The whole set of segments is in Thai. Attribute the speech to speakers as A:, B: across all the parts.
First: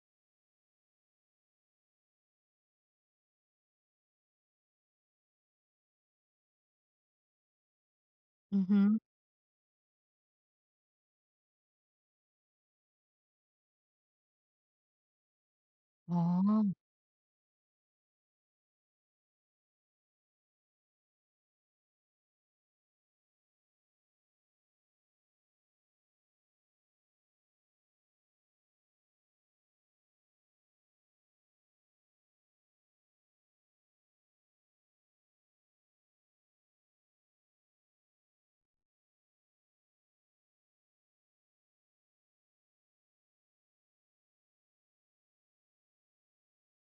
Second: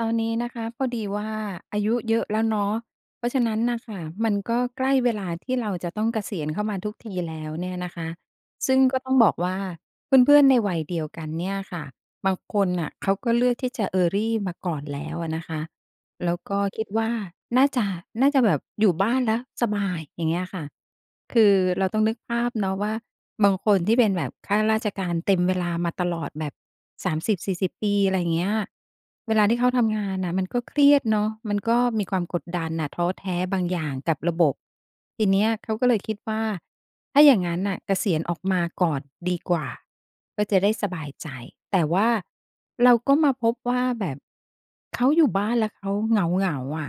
A: ตอนนี้นะคะพอดีว่าอายุเยอะแล้วเนาะเพราะฉะนั้นน่ะค่ะมันก็ใกล้เวลาที่เราจะต้องเกษียณเข้ามาทุกทีแล้วเนี่ยนะคะ
B: อือ
A: ซึ่ง
B: ฮึ
A: ก็ต้องบอกว่าเพื่อนๆในวัยเดียวกันเนี่ยค่ะบางคนน่ะเขาก็เลือกที่จะ early มาก่อนแล้วอะนะคะ
B: อ๋อ
A: แล้วก็คิดว่าน่าจะน่าจะแบบอยู่บ้านแล้วสบายอย่างเงี้ยค่ะคือเราต้องนึกภาพเนาะว่าบางคนที่เป็นแบบข้าราชการเต็มเวลามาตลอดแบบ30-40ปีอะไรอย่างเงี้ยเวลาที่เขาทำงานน่ะมันก็เครียดเนาะมันก็มีความกดดันน่ะท้อแท้บางอย่างกับระบบทีเนี้ยเขาก็เลยคิดว่า ถ้าอย่างงั้นน่ะเกษียณออกมาก่อนดีกว่าก็จะได้สบายใจ แต่ว่าเราก็มาพบว่าแบบ เขาอยู่บ้านแล้วเขาเหงาเหงาอะ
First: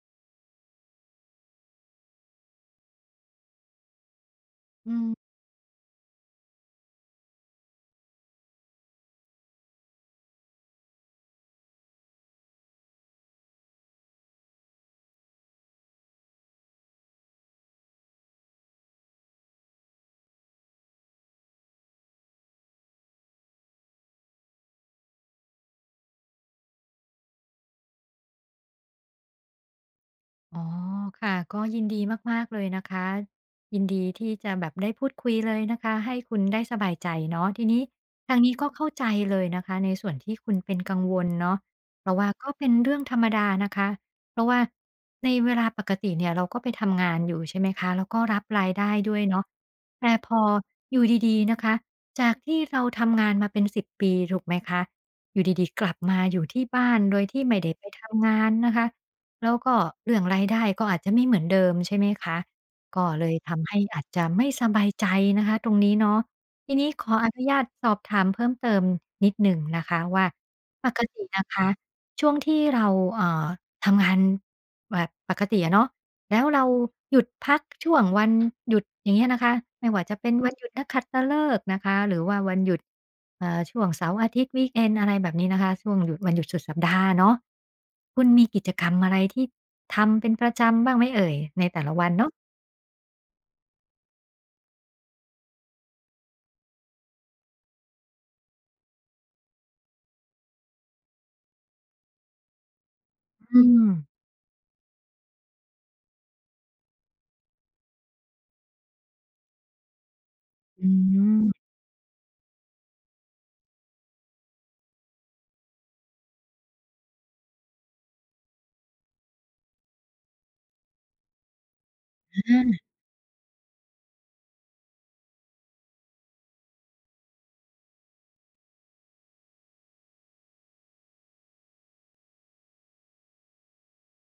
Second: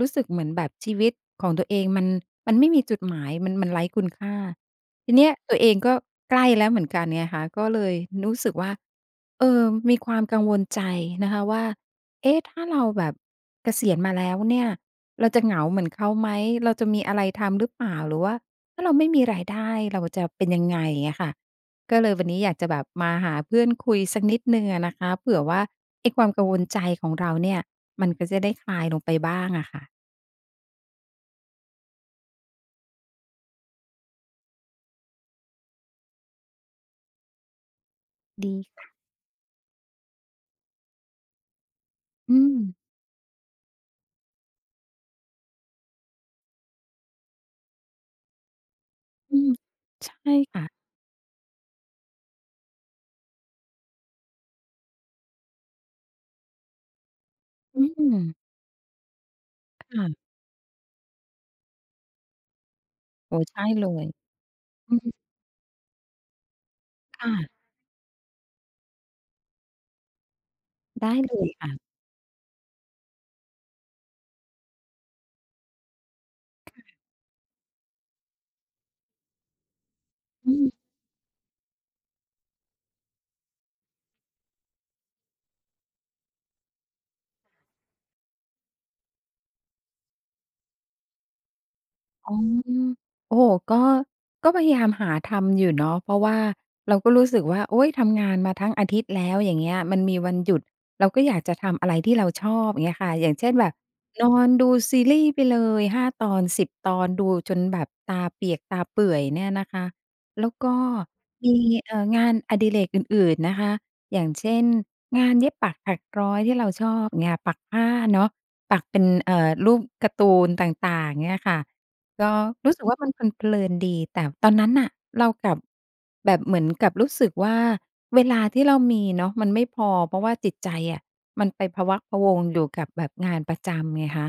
A: รู้สึกเหมือนแบบชีวิตของตัวเองมันไม่มีจุดหมายมันไร้คุณค่า
B: อืม
A: ทีเนี้ยตัวเองก็ใกล้แล้วเหมือนกันไงคะก็เลยรู้สึกว่าเออมีความกังวลใจนะคะว่าเอ๊ะถ้าเราแบบเกษียณมาแล้วเนี่ยเราจะเหงาเหมือนเขาไหมเราจะมีอะไรทำหรือเปล่าหรือว่าถ้าเราไม่มีรายได้เราจะเป็นยังไงอะค่ะ ก็เลยวันนี้อยากจะแบบมาหาเพื่อนคุยสักนิดหนึ่งอะนะคะเผื่อว่าไอ้ความกังวลใจของเราเนี่ยมันก็จะได้คลายลงไปบ้างอะค่ะ
B: อ๋อค่ะก็ยินดีมากๆเลยนะคะยินดีที่จะแบบได้พูดคุยเลยนะคะให้คุณได้สบายใจเนาะทีนี้ทางนี้
A: ดี
B: ก็เข้า
A: ค่ะ
B: ใจเลยนะคะในส่วนที่คุณเป็นกังวลเนาะเพราะว่า
A: อื
B: ก็
A: ม
B: เป็นเรื่องธรรมดานะคะเพราะว่าในเวลาปกติเนี่ยเราก็ไปทำงานอยู่ใช่ไหมคะแล้วก็รับรายได้ด้วย
A: อื
B: เนาะ
A: ม
B: แต่พ
A: ใช่
B: อ
A: ค่ะ
B: อยู่ดีๆนะคะจากที่เราทำงานมาเป็น10ปีถูกไหมคะอยู่ดีๆกลับมาอยู่ที่บ้านโดยที่ไม่ได้
A: อื
B: ไป
A: ม
B: ทำงานนะคะ แล้วก็เรื่อง
A: ค่ะ
B: รายได้ก็อาจจะไม่เหมือนเดิมใช่ไหมคะก็เลย
A: โอ้ใช่
B: ทำให้
A: เล
B: อา
A: ย
B: จจะไม่สบาย
A: อื
B: ใจ
A: ม
B: นะคะตรงนี้เนาะทีนี้ขออนุญา
A: ค่ะ
B: ตสอบถามเพิ่มเติมนิดหนึ่งนะคะว่าปก
A: ได้
B: ติ
A: เล
B: นะ
A: ย
B: คะ
A: ค่ะ
B: ช่วงที่เราเอ่อทำงานแบบปกติอะเนาะแล้วเราหยุดพักช่วงวันหยุดอย่างเงี้ยนะคะไม่ว่าจะเป็นวั
A: อื
B: นหยุด
A: ม
B: นักขัตฤกษ์นะคะหรือว่าวันหยุด ช่วงเสาร์อาทิตย์วีกเอนด์อะไรแบบนี้นะคะช่วงหยุดวันหยุดสุดสัปดาห์เนาะคุณมีกิจกรรมอะไรที่ทำเป็นประจำบ้างไหมเอ่ยในแต่ละวันเนาะ
A: อ๋อโอ้โฮก็ก็พยายามหาทำอยู่เนาะเพราะว่าเราก็รู้สึกว่าโอ๊ยทำงานมาทั้งอาทิตย์แล้วอย่างเงี้ยมันมีวันหยุดเราก็อยากจะทำอะไรที่เราชอบอย่างเงี้ยค่ะอย่างเช่น
B: อื
A: แบบนอนดูซีรีส์ไปเลยห้าตอนสิบตอนดูจนแบบตาเปียกตาเปื่อยเนี่ยนะคะแล้วก็
B: ม
A: มีงานอดิเรกอื่นๆนะคะอย่างเช่นงานเย็บปักถักร้อยที่เราชอบเงี้ยปักผ้าเนาะปักเป็นรูปการ์ตูนต่างๆเงี้ยค่ะ ก็
B: อืม
A: รู้
B: อา
A: สึกว่ามันเพลินๆดีแต่ตอนนั้นน่ะเรากลับแบบเหมือนกับรู้สึกว่าเวลาที่เรามีเนาะมันไม่พอเพราะว่าจิตใจอะมันไปพะวักพะวงอยู่กับแบบงานประจำไงคะ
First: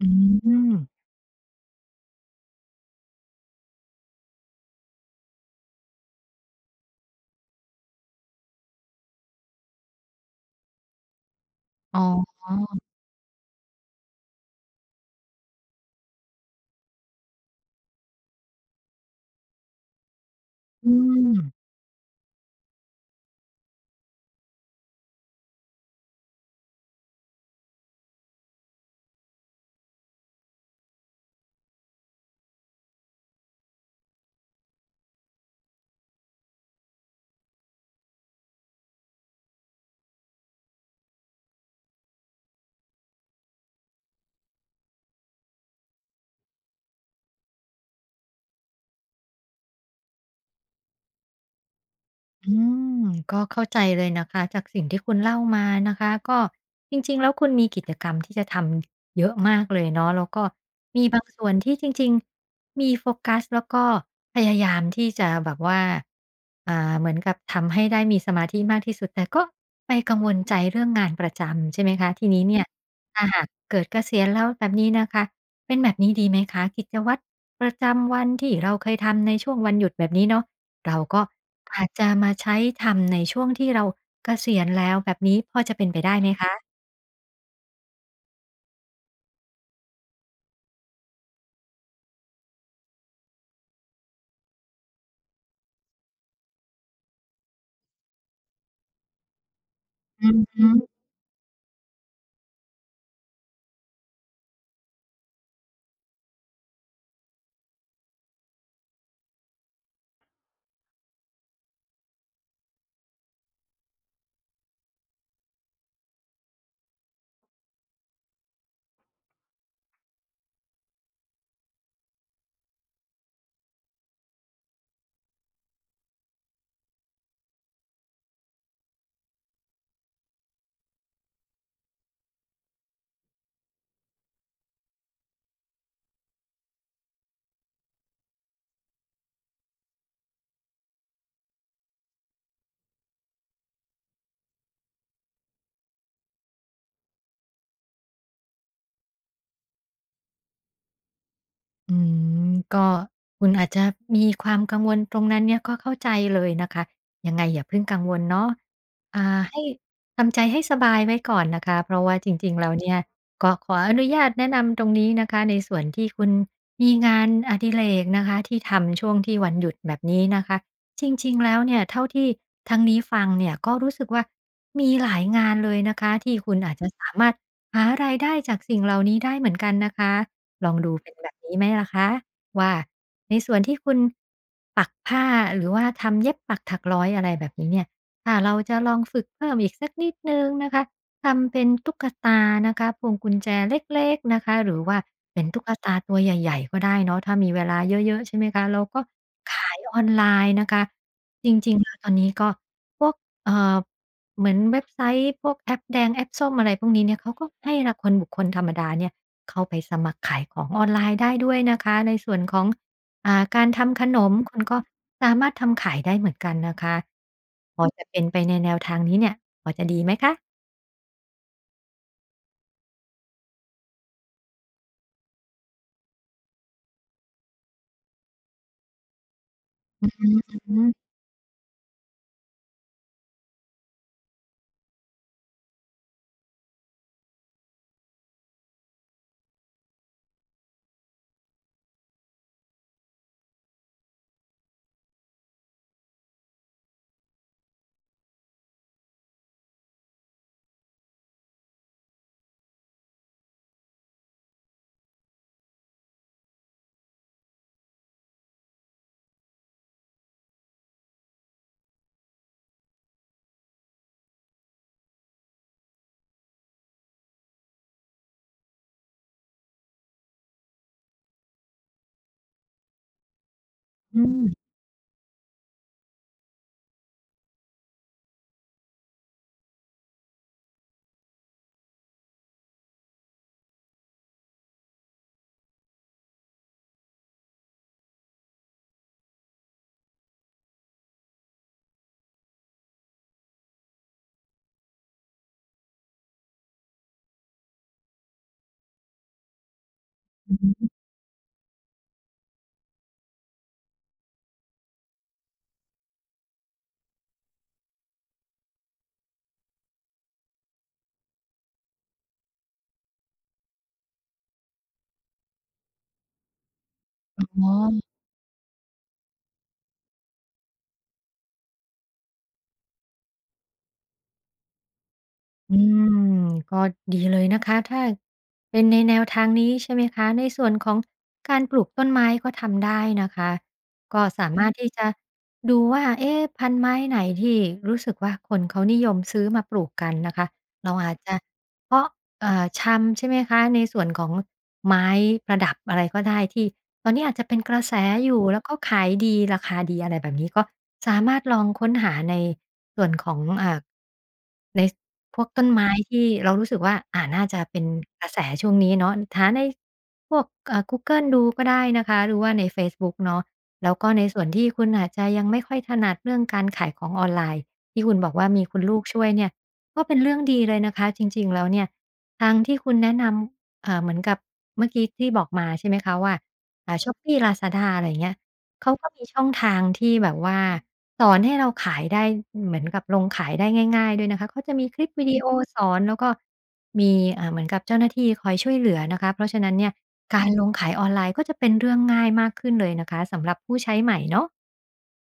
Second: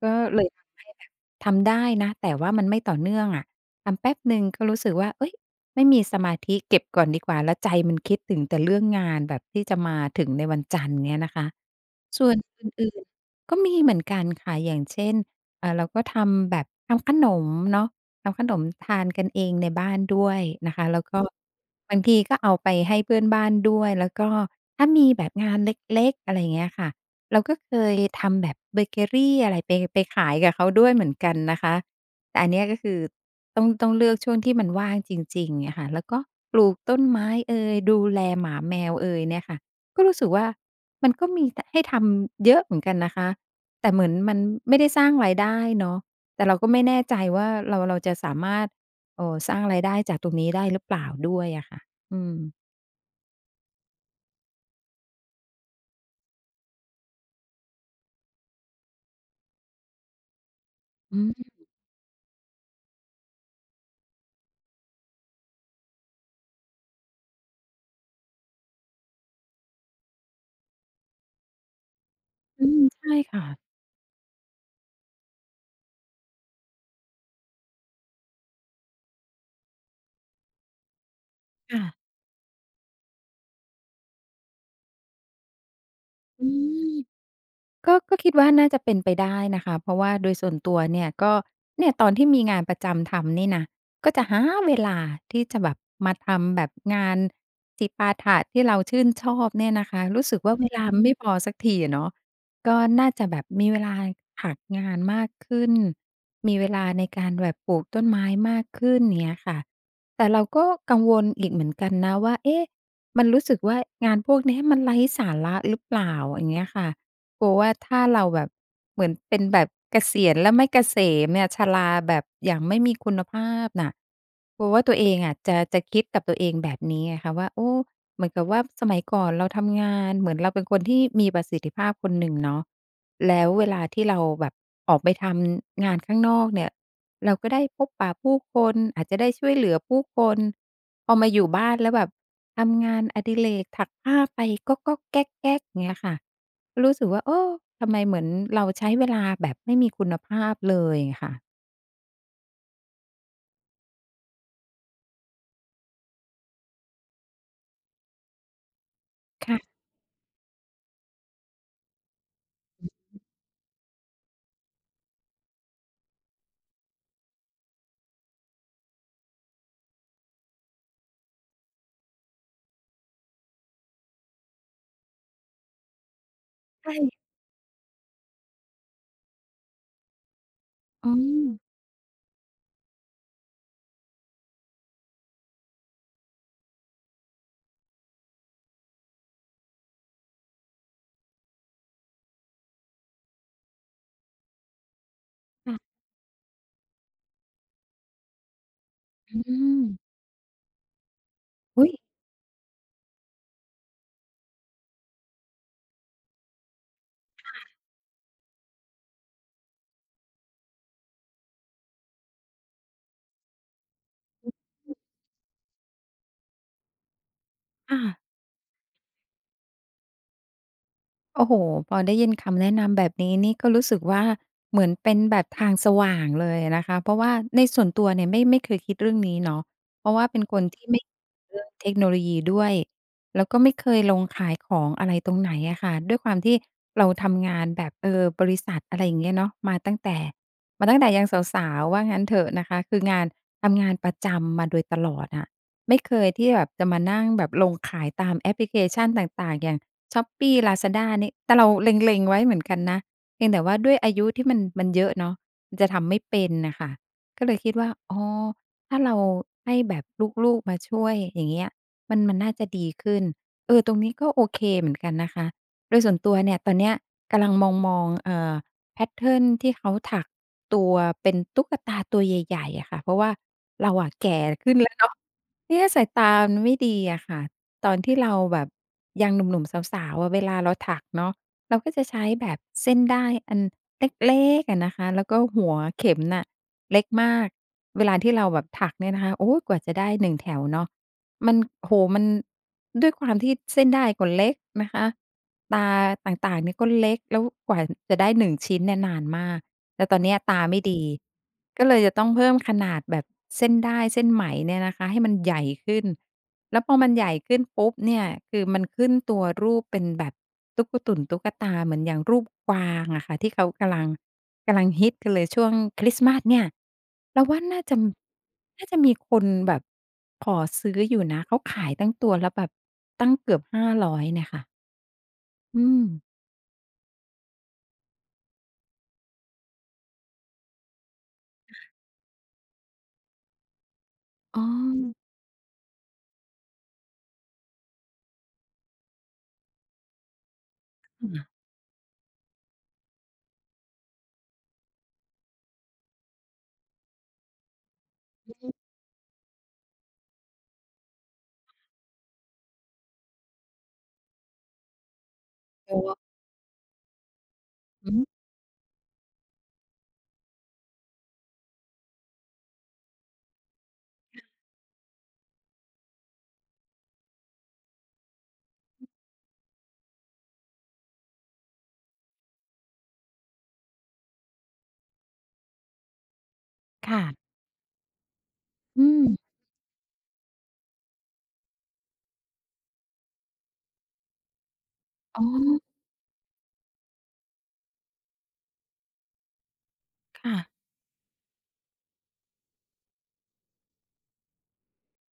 B: อื
A: ก็เลย
B: ม
A: ทำให้แบบทำได้นะแต่ว่ามันไม่ต่อเนื่องอะทำแป๊บหนึ่งก็รู้สึกว่าเฮ้ยไม่มีสมาธิเก็บก่อนดีกว่าแล้วใจมันคิดถึงแต่เรื่องงานแบบที่จะมาถึงในวันจันทร์เงี้ยนะคะ
B: อ๋
A: ส่ว
B: อ
A: นอื่นๆก็มีเหมือนกันค่ะอย่างเช่นอ่าเราก็ทำแบบทำขนมเนาะทำขนมทานกันเองในบ้านด้วยนะคะ
B: อื
A: แล้วก็
B: ม
A: บางทีก็เอาไปให้เพื่อนบ้านด้วยแล้วก็ถ้ามีแบบงานเล็กๆอะไรอย่างเงี้ยค่ะเราก็เคยทำแบบเบเกอรีอะไรไปไปขายกับเขาด้วยเหมือนกันนะคะแต่อันเนี้ยก็คือต้องเลือกช่วงที่มันว่างจริงๆอะค่ะแล้วก็ปลูกต้นไม้เอยดูแลหมาแมวเอยเนี่ยค่ะก็รู้สึกว่า มันก็มีทให้ทำเยอะเหมือนกันนะคะแต่เหมือนมันไม่ได้สร้างรายได้เนาะแต่เราก็ไม่แน่ใจว่าเราจะสามารถสร้างรายได้จากตรงนี้ได้หรือเปล่าด้วยอะค่ะอืม
B: อืมก็เข้าใจเลยนะคะจากสิ่งที่คุณเล่ามานะคะก็จริงๆแล้วคุณมีกิจกรรมที่จะทำเยอะมากเลยเนาะแล้วก็มีบา
A: อื
B: งส่
A: ม
B: วนที่จริงๆมีโฟกัสแล้วก็พยายามที่จะแบบว่าเหมือนกับทำให้ได้มีสมาธิมากที่สุดแต่ก็ไปกังวลใจเรื่องงานประจำใช่ไหมคะทีนี้เนี่ย
A: อืมใช่
B: ถ้าหา
A: ค่ะ
B: กเกิดเกษียณแล้วแบบนี้นะคะเป็นแบบนี้ดีไหมคะกิจวัตรประจำวันที่เราเคยทำในช่วงวันหยุดแบบนี้เนาะ เราก็อา
A: ค่ะ
B: จจะมาใช้ทำในช่วงที่เราเกษียณแล้วแบบนี้พอจะเป็นไปได้ไหม
A: อื
B: คะ
A: ม ก็คิดว่าน่าจะเป็นไปได้นะคะเพราะว่าโดยส่วนตัวเนี่ยก็เนี่ยตอนที่มีงานประจำทำนี่นะก็จะหาเวลาที่จะแบบมาทำแบบงานจิปาถะที่เราชื่นชอบเนี่ยนะคะรู้
B: อื
A: สึ
B: อ
A: กว่า
B: ฮึ
A: เวลาไม่พอสักทีอะเนาะก็น่าจะแบบมีเวลาหักงานมากขึ้นมีเวลาในการแบบปลูกต้นไม้มากขึ้นเงี้ยค่ะแต่เราก็กังวลอีกเหมือนกันนะว่าเอ๊ะมันรู้สึกว่างานพวกเนี้ยมันไร้สาระหรือเปล่าอย่างเงี้ยค่ะ กลัวว่าถ้าเราแบบเหมือนเป็นแบบเกษียณแล้วไม่เกษมเนี่ยชราแบบอย่างไม่มีคุณภาพน่ะกลัวว่าตัวเองอะจะคิดกับตัวเองแบบนี้ไงคะว่าโอ้เหมือนกับว่าสมัยก่อนเราทำงานเหมือนเราเป็นคนที่มีประสิทธิภาพคนหนึ่งเนาะแล้วเวลาที่เราแบบออกไปทำงานข้างนอกเนี่ยเราก็ได้พบปะผู้คนอาจจะได้ช่วยเหลือผู้คนพอมาอยู่บ้านแล้วแบบทำงานอดิเรกถักผ้าไปก๊อกๆแก๊กๆเงี้ยค่ะ รู้สึกว่าเออทำไมเหมือนเราใช้เวลาแบบไม่มีคุณภาพเลยค่ะ
B: อืมก็คุณอาจจะมีความกังวลตรงนั้นเนี่ยก็เข้าใจเลยนะคะยังไงอย่าเพิ่งกังวลเนาะอ่าให้
A: ค่ะ
B: ทำใจให้สบายไว้ก่อนนะคะเพราะว่าจริงๆแล้วเนี่ยก็ขออนุญาตแนะนำตรงนี้นะคะในส่วนที่คุณมีงานอดิเรกนะคะที่ทำช่วงที่วันหยุดแบบนี้นะคะจริงๆแล้วเนี่ยเท่าที่ทางนี้ฟังเนี่ยก็รู้สึกว่ามีหลายงานเลยนะคะที่คุณอาจจะสา
A: ใช่
B: มารถหารายได้จากสิ่งเหล่านี้ได้เหมือนกันนะคะ ลองดู
A: อ๋
B: เป็
A: อ
B: นแบบนี้ไหมล่ะคะว่าในส่วนที่คุณปักผ้าหรือว่าทำเย็บปักถักร้อยอะไรแบบนี้เนี่ยถ้าเราจะลองฝึกเพิ่มอีกสักนิดนึงนะคะทำเป็นตุ๊กตานะคะพวงกุญแจเล็กๆนะคะหรือว่าเป็นตุ๊กตา
A: ค่ะ
B: ตัวใหญ่ๆก็ได้เนาะถ้ามีเวลาเยอะๆใช่ไหมคะเราก็
A: อื
B: ขาย
A: ม
B: ออนไลน์นะคะจริงๆ
A: อุ๊ย
B: แล้วตอนนี้ก็พวกเอ่อเหมือนเว็บไซต์พวกแอปแดงแอปส้มอะไรพวกนี้เนี่ยเขาก็ให้ราบุคคลธรรมดาเนี่ย เข้าไปสมัครขายของออนไลน์ได้ด้วยนะคะในส่วนของการทำขนมคุณก็สามารถทำขายได้เหมือนกันนะคะพอ
A: ค่ะ
B: จะเป็นไปในแนวทางนี้เนี่ยพอจะดีไหมคะ
A: โอ้โฮพอได้ยินคำแนะนำแบบนี้นี่ก็รู้สึกว่าเหมือนเป็นแบบทางสว่างเลยอะนะคะเพราะว่าในส่วนตัวเนี่ยไม่เคยคิดเรื่องนี้เนาะเพราะว่าเป็นคน
B: อื
A: ที่ไม่เรื่องเทคโนโลยีด้วย แล้วก็ไม่เคยลงขายของอะไรตรงไหนอะค่ะด้วยความที่เราทำงานแบบเออบริษัทอะไรอย่างเงี้ยเนาะมาตั้งแต่ยังสาวๆว่างั้นเถอะนะคะคืองานทำงานประจำมาโดยตลอดอะไม่เคยที่แบบจะมานั่งแบบลงขายตามแอปพลิเคชันต่างๆอย่าง Shopee Lazada นี่แต่เราเล็งๆไว้เหมือนกันนะเพียงแต่ว่าด้วยอายุที่มันเยอะเนาะมันจะทำไม่เป็นน่ะค่ะก็เลยคิดว่าอ๋อถ้าเราให้แบบลูกๆมาช่วยอย่างเงี้ยมันน่าจะดีขึ้นเออตรงนี้ก็โอเคเหมือนกันนะคะ โดยส่วนตัวเนี่ยตอนเนี้ยกำลังมองๆแพตเทิร์นที่เขาถักตัวเป็นตุ๊กตาตัวใหญ่ๆอะค่ะ เพราะว่าเราอะ
B: อฮึอื
A: แก่
B: ม
A: ขึ้นแล้วเนาะเนี่ยสายตามันไม่ดีอะค่ะ ตอนที่เราแบบยังหนุ่มๆสาวๆอะเวลาเราถักเนาะเราก็จะใช้แบบเส้นด้ายอันเล็กๆอะนะคะแล้วก็หัวเข็มน่ะเล็กมากเวลาที่เราแบบถักเนี่ยนะคะโอ๊ยกว่าจะได้หนึ่งแถวเนาะมันโอ้โฮมันด้วยความที่เส้นด้ายก็เล็กนะคะตาต่างๆเนี่ยก็เล็กแล้วกว่าจะได้หนึ่งชิ้นเนี่ยนานมากแต่ตอนเนี้ยตาไม่ดีก็เลยจะต้องเพิ่มขนาดแบบเส้นด้ายเส้นไหมเนี่ยนะคะให้มันใหญ่ขึ้น แล้วพอมันใหญ่ขึ้นปุ๊บเนี่ยคือมันขึ้นตัวรูปเป็นแบบตุ๊กตุ่นตุ๊กตาเหมือนอย่างรูปกวางอะค่ะที่เขากำลังฮิตกันเลยช่วงคริสต์มาสเนี่ย
B: อ
A: เราว่า
B: ๋อ
A: น่าจะมีคนแบบขอซื้ออยู่นะเขาขายตั้งตัวละแบบตั้งเกือบ500เนี่ยค่ะ
B: อื
A: อืม
B: มก็ดีเลยนะคะถ้าเป็นในแนวทางนี้ใช่ไหมคะในส่วนของการปลูกต้นไม้ก็ทำได้นะคะก็สา
A: อ๋อ
B: มารถที่จะดูว่าเอ๊ะพันธุ์ไม้ไหนที่รู้สึกว่าคนเขานิยมซื้อมาปลูกกันนะคะเราอาจจะ
A: ค่ะ
B: เพาะชำใช่ไหมคะในส่วนของไม้ประดับอะไรก็ได้ที่ตอนนี้อาจจะเป็นกระแสอยู่แล้ว
A: อื
B: ก็
A: ม
B: ขายดีราคาดีอะไรแบบนี้ก็สามารถลองค้นหาในส่วนของใน พวกต้นไม้
A: ตัว
B: ที่เรารู้สึกว่าน่าจะเป็น
A: อือ
B: ก
A: ฮึ
B: ระแสช่วงนี้เนาะหาในพวกกูเกิลดูก็ได้นะคะหรือว่าในเฟซบุ๊กเนาะแล้วก็ในส่วนที่คุณอาจจะยังไม่ค่อยถนัดเรื่องการขายของออนไลน์ที่คุณบอกว่ามีคุณลูกช่วยเนี่ยก็เป็นเรื่องดีเลยนะคะจริงๆแล้วเนี่ยทางที่คุณแนะนำเหมือนกับเมื่อกี้ที่บอกมาใช่ไหมคะว่า
A: ค่ะ
B: Shopee Lazada อะไรอย่างเงี้ย เขาก็
A: อื
B: มี
A: ม
B: ช่องทางที่แบบว่าสอนให้เราขายได้เหมือนกับลงขายได้ง่ายๆด้วยนะคะเขาจะมีคลิปวิดี
A: อ๋อ
B: โอสอนแล้วก็มีเหมือนกับเจ้าหน้าที่คอยช่วยเหลือนะคะเพราะฉะนั้นเนี่ยการ
A: ค่ะ
B: ลงขายออนไลน์ก็จะเป็นเรื่องง่ายมากขึ้นเลยนะคะสำหรับผู้ใช้ใหม่เนาะ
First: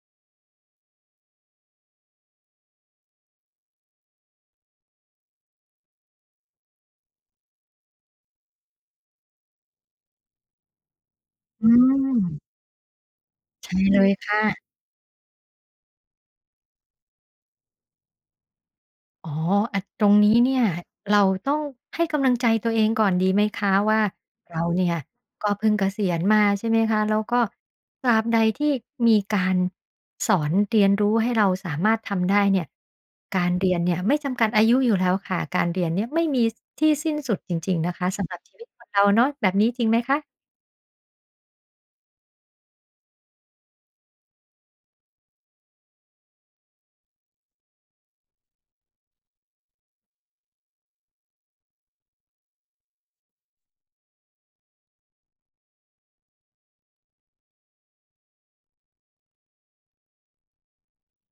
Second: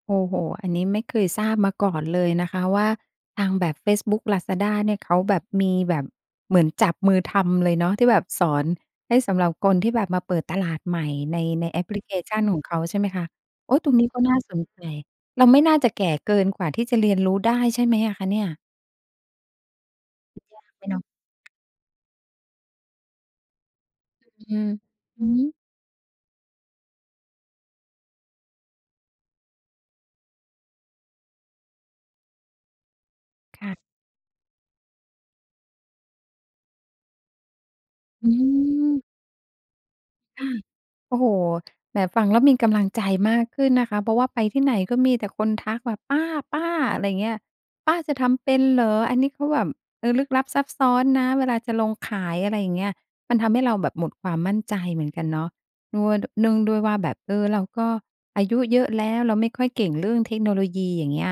A: โอ้โฮอันนี้ไม่เคยทราบมาก่อนเลยนะคะว่าทางแบบเฟซบุ๊ก Lazada เนี่ยเขาแบบมีแบบเหมือนจับมือทำเลยเนาะที่แบบสอนให้สำหรับคนที่แบบมาเปิดตลาดใหม่ใน
B: อื
A: ในแอปพลิเคชัน
B: ม
A: ของเขาใช่ไหมคะ
B: ใช่
A: โอ๊ยตรง
B: เล
A: นี้
B: ย
A: ก็น่า
B: ค่ะ
A: สนใจเราไม่น่าจะแก่เกินกว่าที่จะเรียนรู้ได้ใช่ไหมอะคะเนี่ย
B: อ๋ออะตรงนี้เนี่ย
A: ใช่ไหมเนาะ
B: เราต้องให้กำลังใจตัวเองก่อนดีไหมคะว่า
A: อื
B: เรา
A: ม
B: เนี่ย
A: อือฮึ
B: ก็เพิ่งเกษียณมาใช่ไหมคะแล้วก็ตราบใดที่มีการสอนเรียนรู้ให้เราสามารถทำได้เนี่ยการเรียน
A: ค่ะ
B: เนี่ยไม่จำกัดอายุอยู่แล้วค่ะการเรียนเนี่ยไม่มีที่สิ้นสุดจริงๆนะคะสำ
A: อื
B: หรับชีวิตคนเรา
A: ม
B: เนาะแบบนี้จริงไหมคะ
A: ค่ะโอ้โฮแหมฟังแล้วมีกำลังใจมากขึ้นนะคะ เพราะว่าไปที่ไหนก็มีแต่คนทักแบบป้าป้าอะไรเงี้ยป้าจะทำเป็นเหรออันนี้เขาแบบเออลึกลับซับซ้อนนะเวลาจะลงขายอะไรอย่างเงี้ยมันทำให้เราแบบหมดความมั่นใจเหมือนกันเนาะด้วยเนื่องด้วยว่าแบบเออเราก็อายุเยอะแล้วเราไม่ค่อยเก่งเรื่องเทคโนโลยีอย่างเงี้ย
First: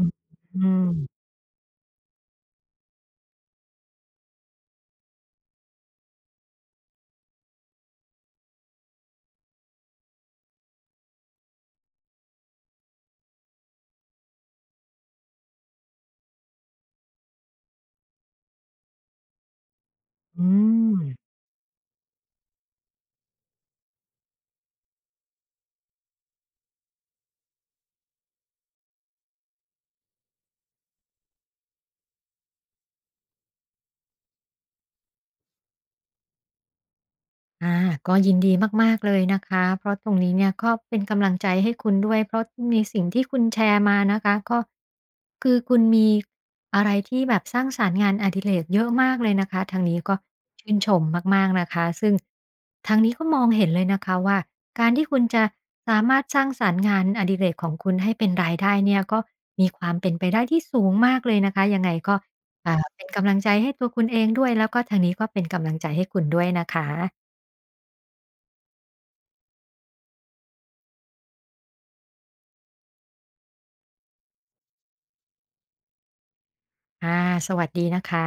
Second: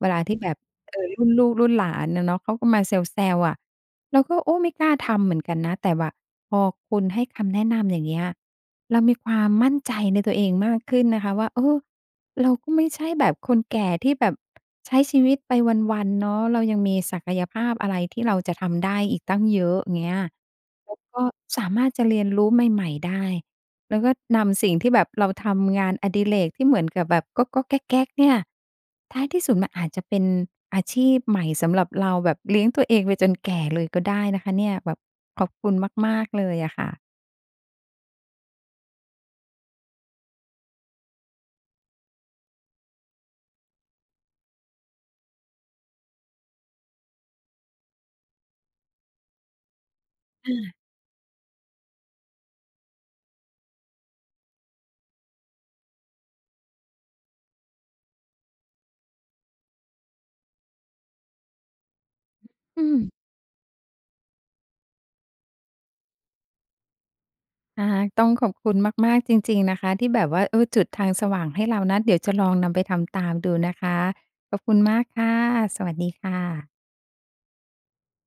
A: เว
B: ื
A: ลา
B: ม
A: ที่แบบเออรุ่นลูกรุ่นหลานอะเนาะเขาก็มาแซวๆอะ เราก็โอ้ไม่กล้าทำเหมือนกันนะแต่ว่าพอคุณให้คำแนะนำอย่างเงี้ยเรามีความมั่นใจในตัวเองมากขึ้นนะคะว่าเออเราก็ไม่ใช่แบบคนแก่ที่แบบใช้ชีวิตไปวันๆเนาะเรายังมีศักยภาพอะไรที่เราจะทำได้อีกตั้งเยอะเงี้ย
B: อื
A: แล้วก็
B: ม
A: สามารถจะเรียนรู้ใหม่ๆได้ แล้วก็นำสิ่งที่แบบเราทำงานอดิเรกที่เหมือนกับแบบก๊อกๆแก๊กๆเนี่ยท้ายที่สุดมันอาจจะเป็นอาชีพใหม่สำหรับเราแบบเลี้ยงตัวเองไปจนแก่เลยก็ได้นะคะเนี่ยแบบขอบคุณมากๆเลยอะค่ะ
B: อาก็ยินดีมากๆเลยนะคะเพราะตรงนี้เนี่ยก็เป็นกำลังใจให้คุณด้วยเพราะมีสิ่งที่คุณแชร์มานะคะก็คือคุณมีอะไรที่แบบสร้างสรรค์งานอดิเรกเยอะมากเลยนะคะทางนี้ก็ชื่นชมมากๆนะคะซึ่งทางนี้ก็มองเห็นเลยนะคะว่าการที่คุณจะสามารถสร้างสรรค์งานอดิเรกของคุณให้เป็นรายได้เนี่ยก็มีความเป็นไปได้ที่สูงมากเลยนะคะยังไงก็
A: อืม
B: เป็นกำลังใจให้ตัวคุณเองด้วยแล้วก็ทางนี้ก็เป็นกำลังใจให้คุณด้วยนะคะ
A: ค่ะต้องขอบคุณมากๆจริงๆนะคะที่แบบว่าเออจุดทางสว่างให้เรานะเดี๋ยวจะลองนำไปทำตามดูนะคะขอบคุณมากค่ะสวัสดีค่ะ
B: ค่ะสวัสดีนะคะ